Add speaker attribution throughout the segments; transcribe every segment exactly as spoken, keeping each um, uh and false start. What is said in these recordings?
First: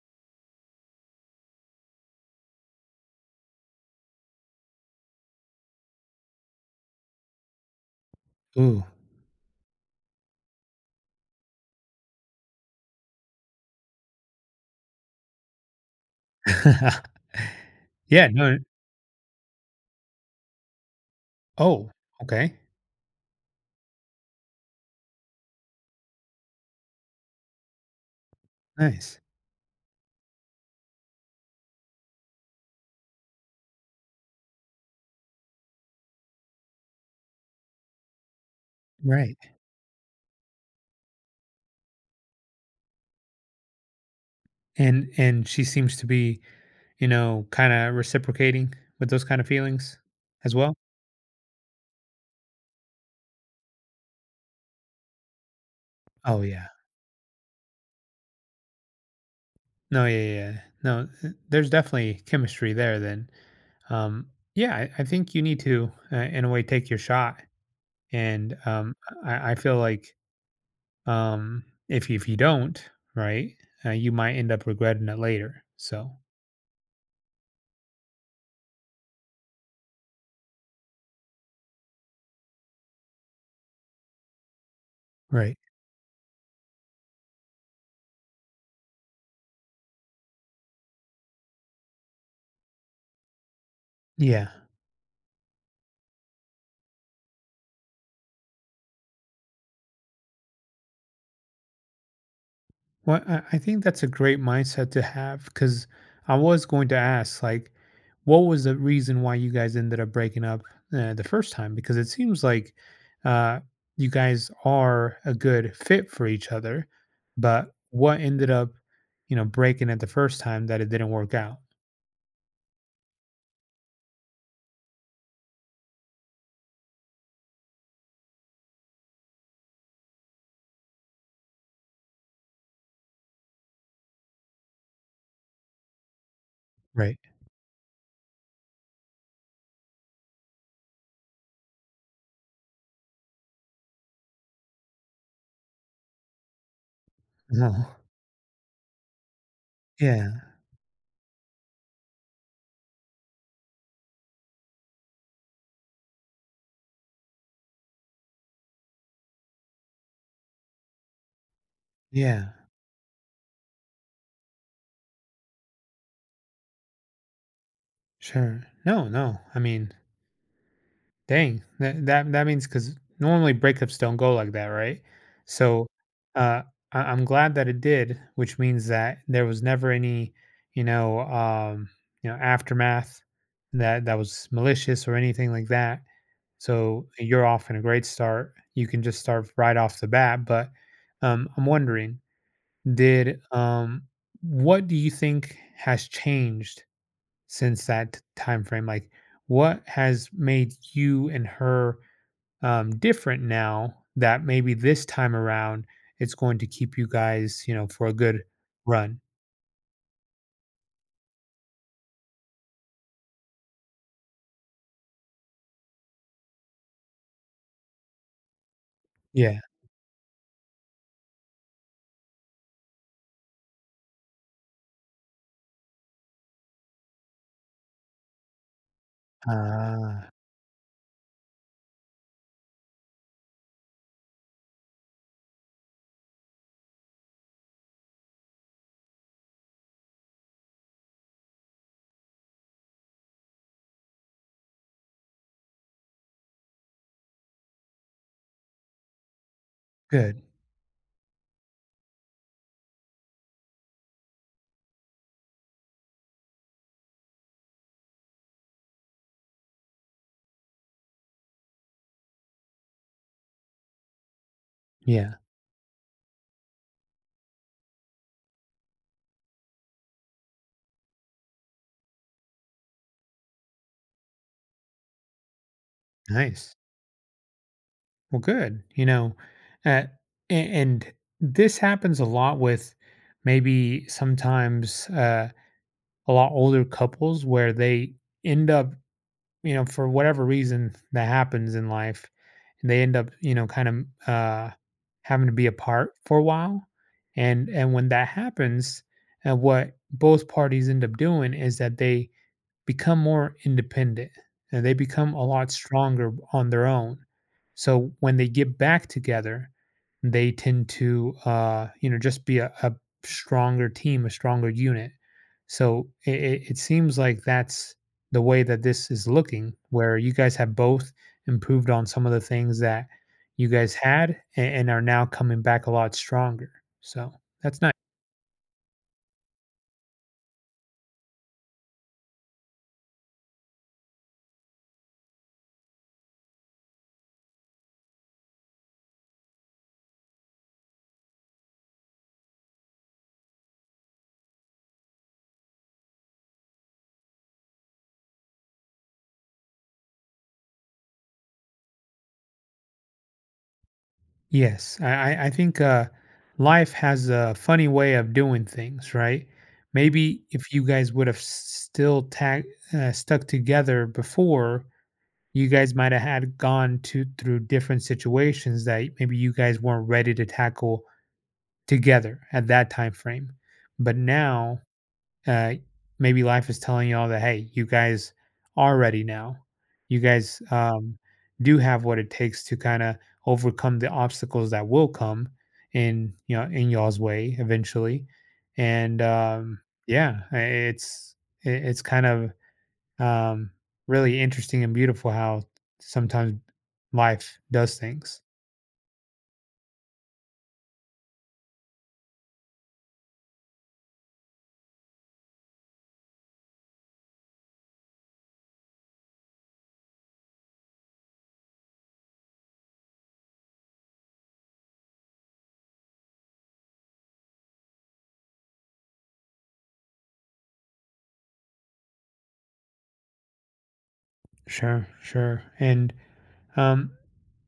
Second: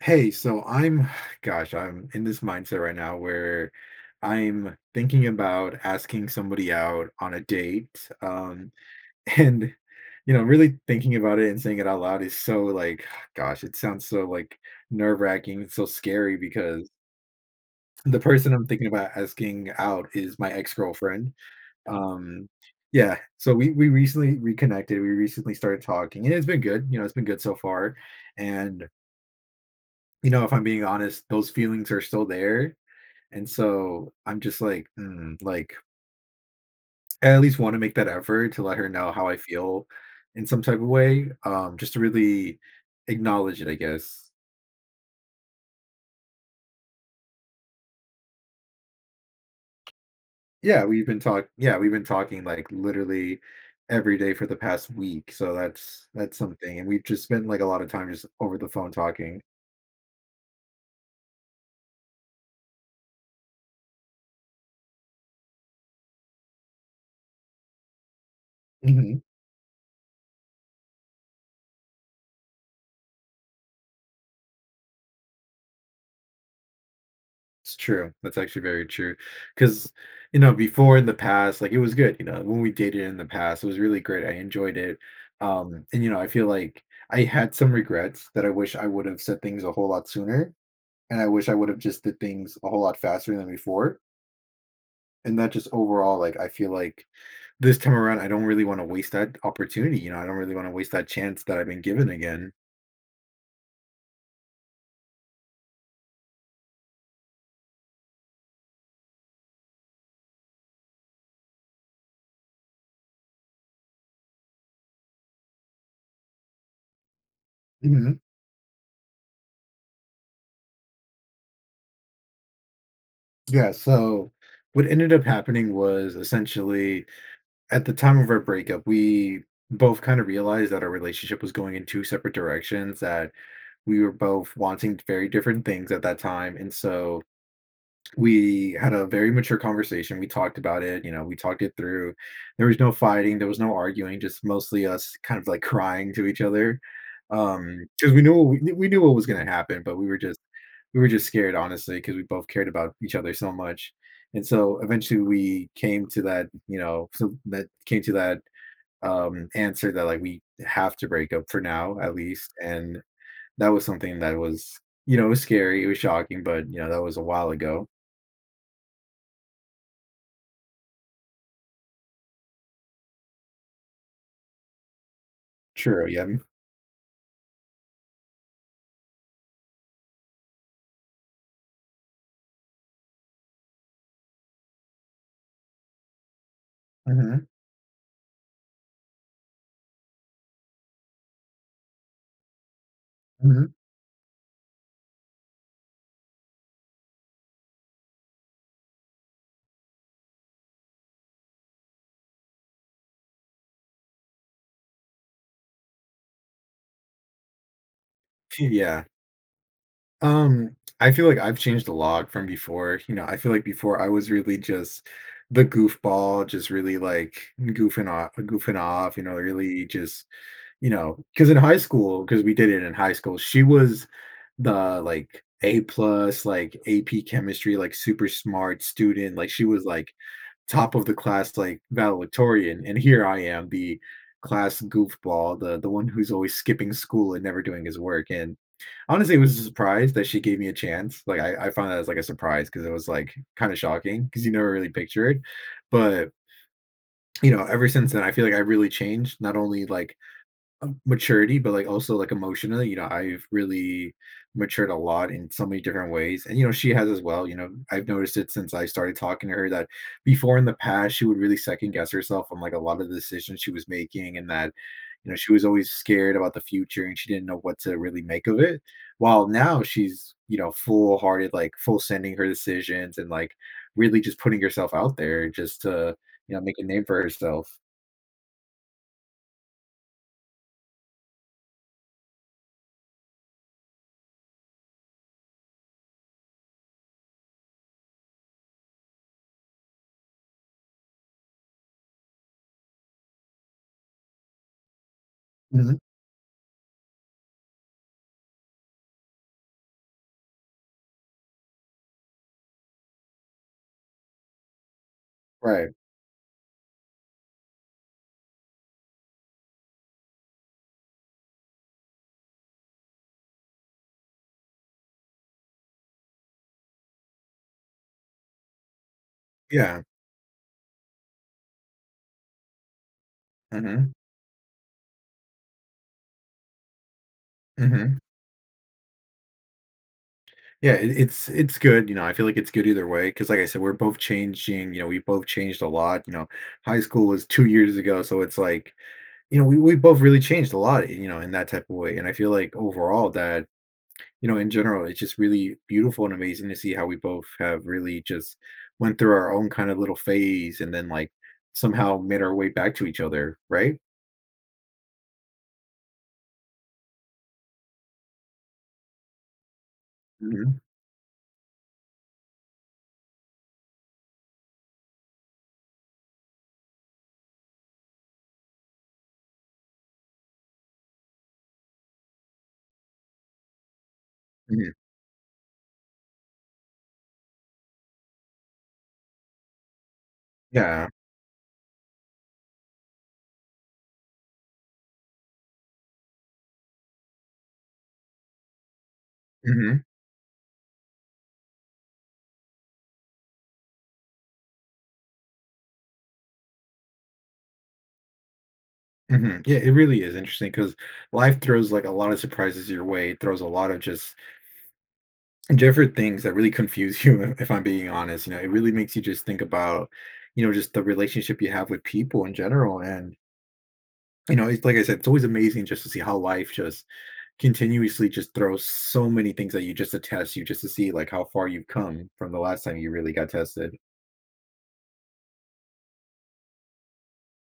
Speaker 1: Hey, so I'm, gosh, I'm in this mindset right now where I'm thinking about asking somebody out on a date. Um,
Speaker 2: Ooh.
Speaker 1: and, You know, really thinking about it and saying it out loud is so like, gosh, it sounds so like nerve-wracking. It's so scary because the
Speaker 2: Yeah,
Speaker 1: person
Speaker 2: no
Speaker 1: I'm thinking about asking out is my ex-girlfriend.
Speaker 2: oh,
Speaker 1: Um,
Speaker 2: okay.
Speaker 1: yeah, so we we recently reconnected. We recently started talking, and it's been good. You know, it's been good so far. And
Speaker 2: Nice.
Speaker 1: you know, if I'm being honest, those feelings are still there, and so I'm just like, "Mm," like, I at least wanna make that effort to let her know how I
Speaker 2: Right.
Speaker 1: feel in some type of way, um, just to really acknowledge it, I guess.
Speaker 2: And and she seems to be, you know, kinda reciprocating with those kind of feelings as well?
Speaker 1: Yeah, we've been talk yeah, we've been talking, like, literally every day for the past week, so that's that's
Speaker 2: Oh, yeah.
Speaker 1: something, and we've just spent, like, a lot of time just over the phone talking.
Speaker 2: No, yeah, yeah, yeah. No, th there's definitely chemistry there then. Um, yeah, I I think you need to, uh, in a way, take your shot, and, um,
Speaker 1: Mhm.
Speaker 2: I I feel like, um, if you if you don't, right, uh, you might end up regretting it later, so.
Speaker 1: It's true. That's actually very true. Because, you know, before in the past, like it was good, you know, when we dated in the past, it was really great. I enjoyed it.
Speaker 2: Right.
Speaker 1: Um, and you know, I feel like I had some regrets that I wish I would have said things a whole lot sooner. And I wish I would have just did things a whole lot faster than before.
Speaker 2: Yeah.
Speaker 1: And that just overall, like I feel like this time around, I don't really want to waste that opportunity. You know, I don't really want to waste that chance that I've been given again.
Speaker 2: Well, I, I think that's a great mindset to have because I was going to ask, like, what was the reason why you guys ended up breaking up uh, the first time? Because it seems like uh, you guys are a good fit for each other, but
Speaker 1: Mhm.
Speaker 2: what ended up, you know, breaking it the first time that it didn't work out?
Speaker 1: Yeah. So what ended up happening was essentially at the time of our breakup, we both kind of realized that our relationship was going in two separate directions, that we were both wanting very different things at that time. And
Speaker 2: Right.
Speaker 1: so we had a very mature conversation. We talked about it, you know, we talked it through. There was no fighting, there was no arguing, just mostly us kind of like crying to each other. Um,
Speaker 2: No.
Speaker 1: because we knew what we, we knew what was gonna happen, but we were just
Speaker 2: Yeah.
Speaker 1: we were just scared, honestly, because we both cared about each other so much. And so eventually we came to that, you know, so that came to that um answer that like we have to break up for now at
Speaker 2: Yeah.
Speaker 1: least. And that was something that was, you know, it was scary, it was shocking, but you know, that was a while ago.
Speaker 2: Sure. No, no. I mean, dang, that that that means because normally breakups don't go like that, right? So,
Speaker 1: True, yeah.
Speaker 2: uh, I I'm glad that it did, which means that there was never any, you know, um, you know, aftermath that that was malicious or anything like that. So
Speaker 1: Mhm,
Speaker 2: you're off in a great start. You can just start right off the bat. But um, I'm wondering, did
Speaker 1: mhm.
Speaker 2: um, what do you think has changed since that time frame, like what has made you and her, um, different now that maybe this time around it's going to keep you guys, you know, for a good
Speaker 1: Yeah.
Speaker 2: run.
Speaker 1: Um, I feel like I've changed a lot from before. You know, I feel like before I was really just the goofball, just really, like, goofing off goofing off, you know,
Speaker 2: Yeah.
Speaker 1: really just you know, because in high school, because we did it in high school, she was the, like, A plus, like, A P chemistry, like, super smart student, like, she was, like,
Speaker 2: Ah,
Speaker 1: top of the class like valedictorian, and here I am the class goofball, the the one who's always skipping school and never doing his work. And honestly, it was a surprise that she gave me a chance. Like i, I found that as like a surprise because it was like kind of shocking because you never really picture it. But you know, ever since then I feel like I really changed, not only like
Speaker 2: good.
Speaker 1: um, maturity, but, like, also, like, emotionally. You know, I've really matured a lot in so many different ways, and, you know, she has as well. You know, I've noticed it since I started talking to her that before in the past, she would really second guess herself on, like, a lot of the decisions she was making, and that, you
Speaker 2: Yeah.
Speaker 1: know, she was always scared about the future and she didn't know what to really make of it, while now she's, you know, full-hearted, like, full sending her decisions and, like, really just putting herself out there just to, you know,
Speaker 2: Nice.
Speaker 1: make a name for herself.
Speaker 2: Well, good, you know, uh, a- and this happens a lot with maybe sometimes, uh, a lot older couples where they end up, you know, for whatever reason that happens in life, and they end up, you know, kind of, uh, having to be
Speaker 1: Mhm.
Speaker 2: apart for a while. And and when that happens, and what both parties end up doing is that they become more independent and they become a lot
Speaker 1: Right.
Speaker 2: stronger on their own. So when they get back together, they tend to, uh, you know, just be a, a stronger team, a stronger unit. So it, it, it seems like that's the way that this is looking,
Speaker 1: Yeah.
Speaker 2: where you guys have both improved on some of the things that you guys
Speaker 1: Mhm.
Speaker 2: had and, and are now coming back a lot stronger. So that's nice.
Speaker 1: Mhm. Yeah, it, it's it's good. You know, I feel like it's good either way because, like I said, we're both changing. You know, we both changed a lot. You know, high school was two years ago, so it's like you know we we both really changed a lot. You know, in that type of way, and I feel like overall that you know in general it's just really beautiful and amazing to see how we both have really just went through our own kind of little phase and then like somehow made our way back to each other, right?
Speaker 2: Yes, I, I I think, uh, life has a funny way of doing things, right? Maybe
Speaker 1: Hmm.
Speaker 2: if you guys would have s- still tag, uh, stuck together before, you guys might have had gone to through different situations that maybe you guys weren't ready to tackle together at that time frame. But now,
Speaker 1: Hmm.
Speaker 2: uh, maybe life is telling y'all that, hey, you guys are ready now. You guys,
Speaker 1: Yeah.
Speaker 2: um, do have what it takes to kind of overcome the obstacles that will come in, you know, in y'all's way eventually. And um,
Speaker 1: Hmm.
Speaker 2: yeah, i- it's i- it's kind of, um, really interesting and beautiful how sometimes life does things.
Speaker 1: Mhm. Yeah, it really is interesting because life throws like a lot of surprises your way. It throws a lot of just different things that really confuse you, if I'm being honest. You know, it really makes you just think about, you know, just the relationship you have with people in general. And, you know, it's like I said, it's always amazing just to see how life just continuously just throws so many things that you just attest you just to see like how far you've come from the last time you really got tested.
Speaker 2: Sure, sure, and Um,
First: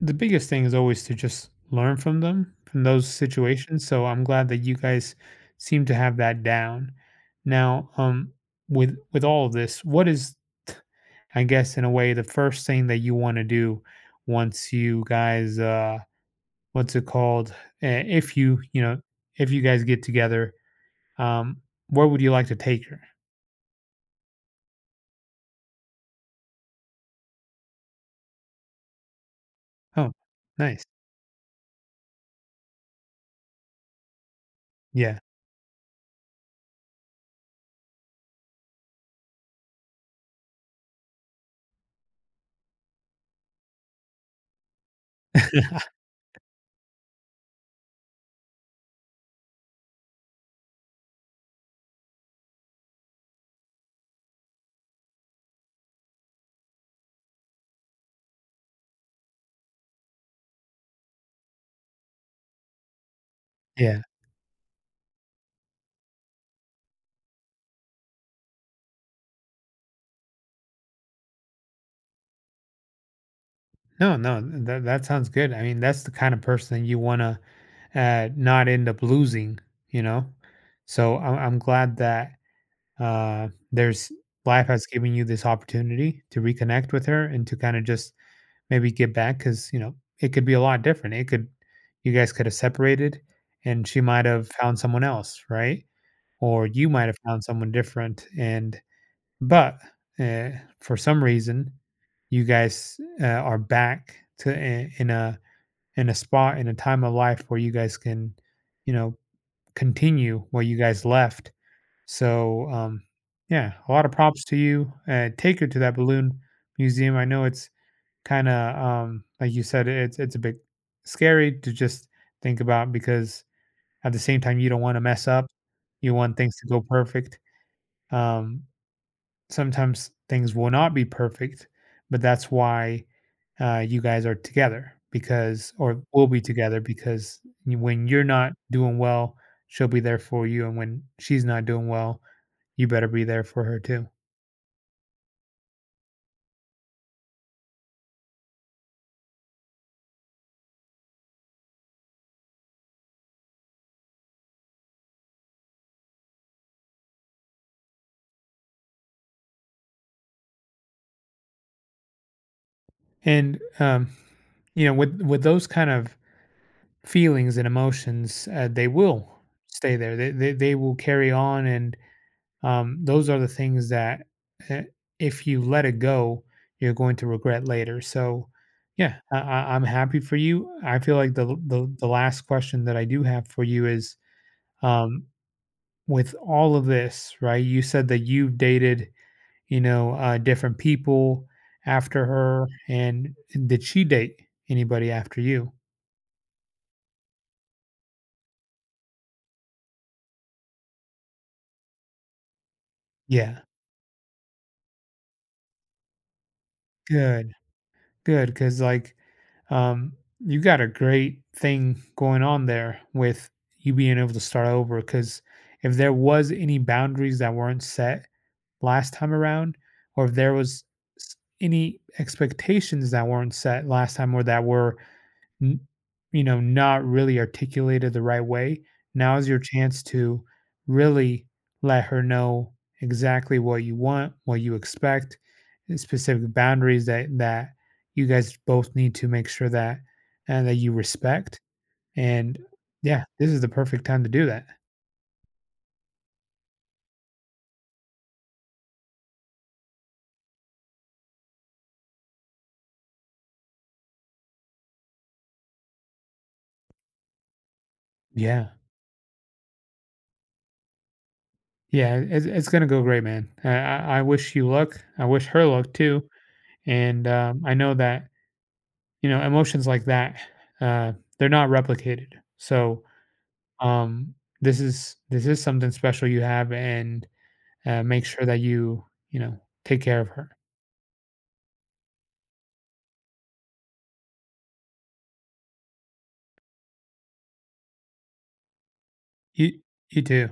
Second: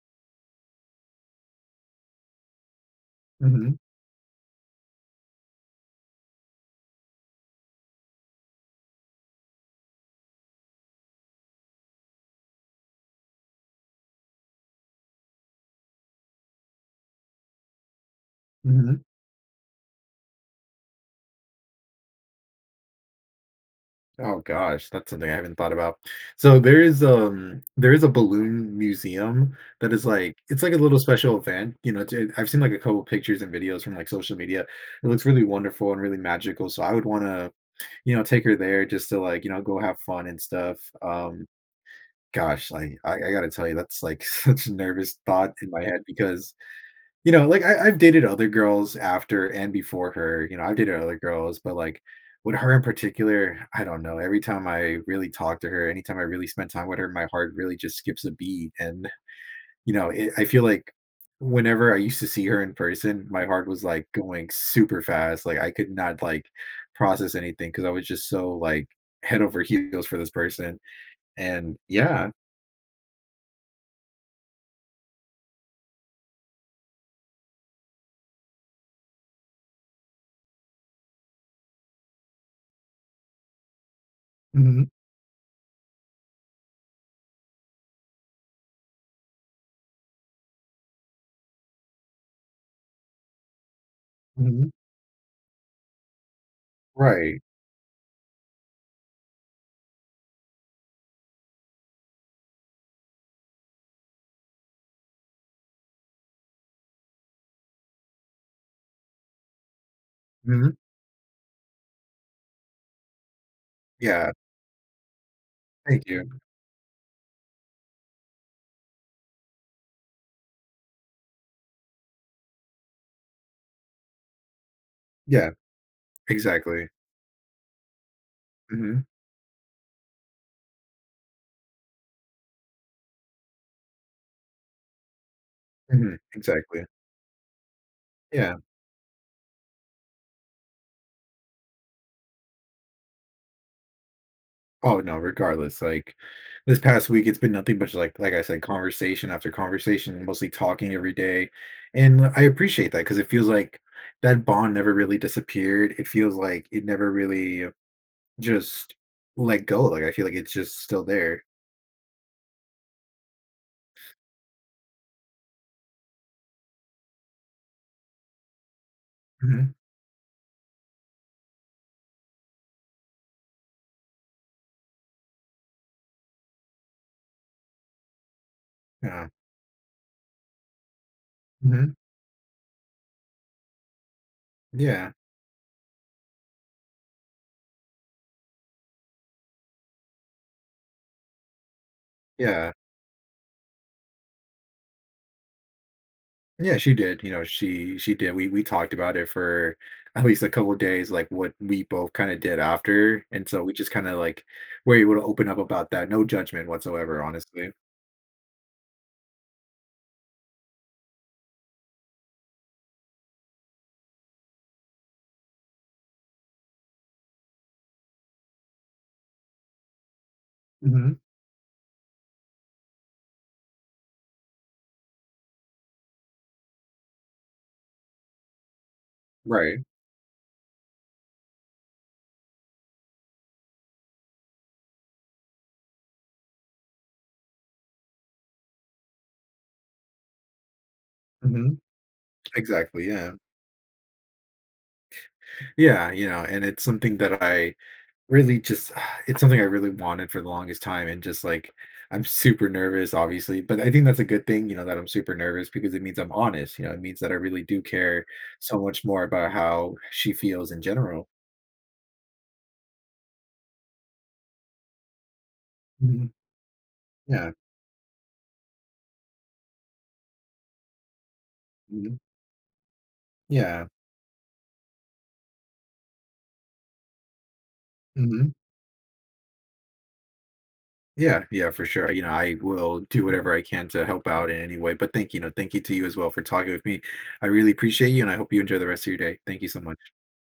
Speaker 2: the biggest thing is always to just learn from them, from those
Speaker 1: Hmm.
Speaker 2: situations. So I'm glad that you guys seem to have that down. Now, um, with with all of this, what is, I guess, in a way, the first thing that you want to do once you guys, uh, what's it called? Eh, if you, you
Speaker 1: Hmm.
Speaker 2: know, if you guys get together, um, where would you like to take her?
Speaker 1: Oh, gosh, that's something I haven't thought about. So there is um there is a balloon museum that is
Speaker 2: Oh,
Speaker 1: like it's like a
Speaker 2: nice.
Speaker 1: little special event. You know, it's- I've seen like a couple pictures and videos from like social media. It
Speaker 2: Yeah.
Speaker 1: looks really wonderful and really magical. So I would want to you know take her there just to like you know go have fun and stuff. Um, gosh, like I, I gotta tell you, that's like such a nervous thought in my head because you know, like I, I've dated other girls after and before her. You know, I've dated other girls, but like with her in particular, I don't know. Every time I really talk to her, anytime I really spend time with her, my heart really just skips a beat. And you know, it, I feel like whenever I used to see her in person, my heart was
Speaker 2: Yeah.
Speaker 1: like going super fast. Like I could not like process anything because I was just so like head over heels for this person. And yeah,
Speaker 2: No, no, that that sounds good. I mean, that's the kind of person you want to, uh, not end up losing, you know. So I'm I'm glad that, uh, there's life has
Speaker 1: mhm,
Speaker 2: given you this opportunity to reconnect with her and to kind of just maybe get back, because you know it could be a lot different. It could, you guys could have separated, and she might have
Speaker 1: mhm,
Speaker 2: found someone else, right? Or you might have
Speaker 1: right,
Speaker 2: found someone different, and, but, uh, for some reason, you guys, uh, are back to I in a in a spot, in a time of life where you guys can, you know, continue where
Speaker 1: mhm,
Speaker 2: you guys left. So, um, yeah, a lot of
Speaker 1: yeah.
Speaker 2: props to you. Uh, take her to that
Speaker 1: Thank you.
Speaker 2: balloon museum. I know it's kinda, um, like you said, it's it's a bit scary to just think about because at the same time, you don't wanna mess up.
Speaker 1: Yeah,
Speaker 2: You want things to go
Speaker 1: exactly.
Speaker 2: perfect. Um
Speaker 1: Mhm.
Speaker 2: sometimes things will not be perfect, but that's why, uh, you guys are together because, or
Speaker 1: Mhm,
Speaker 2: will be together
Speaker 1: exactly.
Speaker 2: because you- when you're not
Speaker 1: Yeah.
Speaker 2: doing well, she'll be there for you. And when she's not doing well, you better be there for her too.
Speaker 1: Oh, no, regardless, like, this past week, it's been nothing but, like like I said, conversation after conversation, mostly talking every day, and I appreciate that because it feels like that bond never really disappeared. It feels like it never really just let go, like, I feel like it's just still there.
Speaker 2: And, um, you know, with, with those kind of feelings and emotions, uh, they will
Speaker 1: Mhm.
Speaker 2: stay there. They, they, they will carry on. And Um, those are the things that, eh, if you let it go, you're going to regret later. So, yeah,
Speaker 1: Yeah.
Speaker 2: I, I, I'm happy for you. I feel like the, the
Speaker 1: Mhm.
Speaker 2: the last question that I do have for you is,
Speaker 1: Yeah.
Speaker 2: um, with all of this, right? You said that you've dated, you know, uh, different people after her,
Speaker 1: Yeah.
Speaker 2: and did she date anybody after you?
Speaker 1: Yeah, she did. You know, she she did. We we talked about it for at least a couple of days, like what we both kind of did after, and
Speaker 2: Yeah,
Speaker 1: so we just kind of like were able to open up about that. No judgment whatsoever,
Speaker 2: good.
Speaker 1: honestly.
Speaker 2: Good, because like, um, you got a great thing going on there with you being able to start over. Because if there was any boundaries that weren't set last time around, or if there was
Speaker 1: Hmm.
Speaker 2: s- any expectations that weren't set last time, or that were n- you know, not really articulated the right way, now is your
Speaker 1: Right.
Speaker 2: chance to really let her know exactly what you want, what you expect, and specific boundaries that that you guys both need to make sure that and that you respect.
Speaker 1: Hmm.
Speaker 2: And
Speaker 1: Exactly.
Speaker 2: yeah,
Speaker 1: Yeah.
Speaker 2: this is the perfect time to do that.
Speaker 1: Yeah. You know, and it's something that I really just, it's something I really wanted for the longest time. And just like, I'm super nervous, obviously, but I think that's a good thing, you know, that I'm super nervous because it means I'm honest. You know, it means that I really do care
Speaker 2: Yeah,
Speaker 1: so much more about how she feels in general.
Speaker 2: yeah, it's, it's gonna go great, man. I, I, I wish you luck, I wish her luck too.
Speaker 1: Mhm.
Speaker 2: And
Speaker 1: Yeah.
Speaker 2: um, I know that, you know, emotions like that, uh, they're not
Speaker 1: Mhm.
Speaker 2: replicated. So
Speaker 1: Yeah.
Speaker 2: um this is this is something special you have. And, uh, make sure
Speaker 1: Mhm.
Speaker 2: that you you know, take care of her.
Speaker 1: Yeah, yeah, for sure. You know, I will do whatever I can to help out in any way. But thank You know, thank you to you as well for talking with me. I really appreciate you, and I hope you enjoy the rest of your day. Thank you so
Speaker 2: You
Speaker 1: much.
Speaker 2: you too.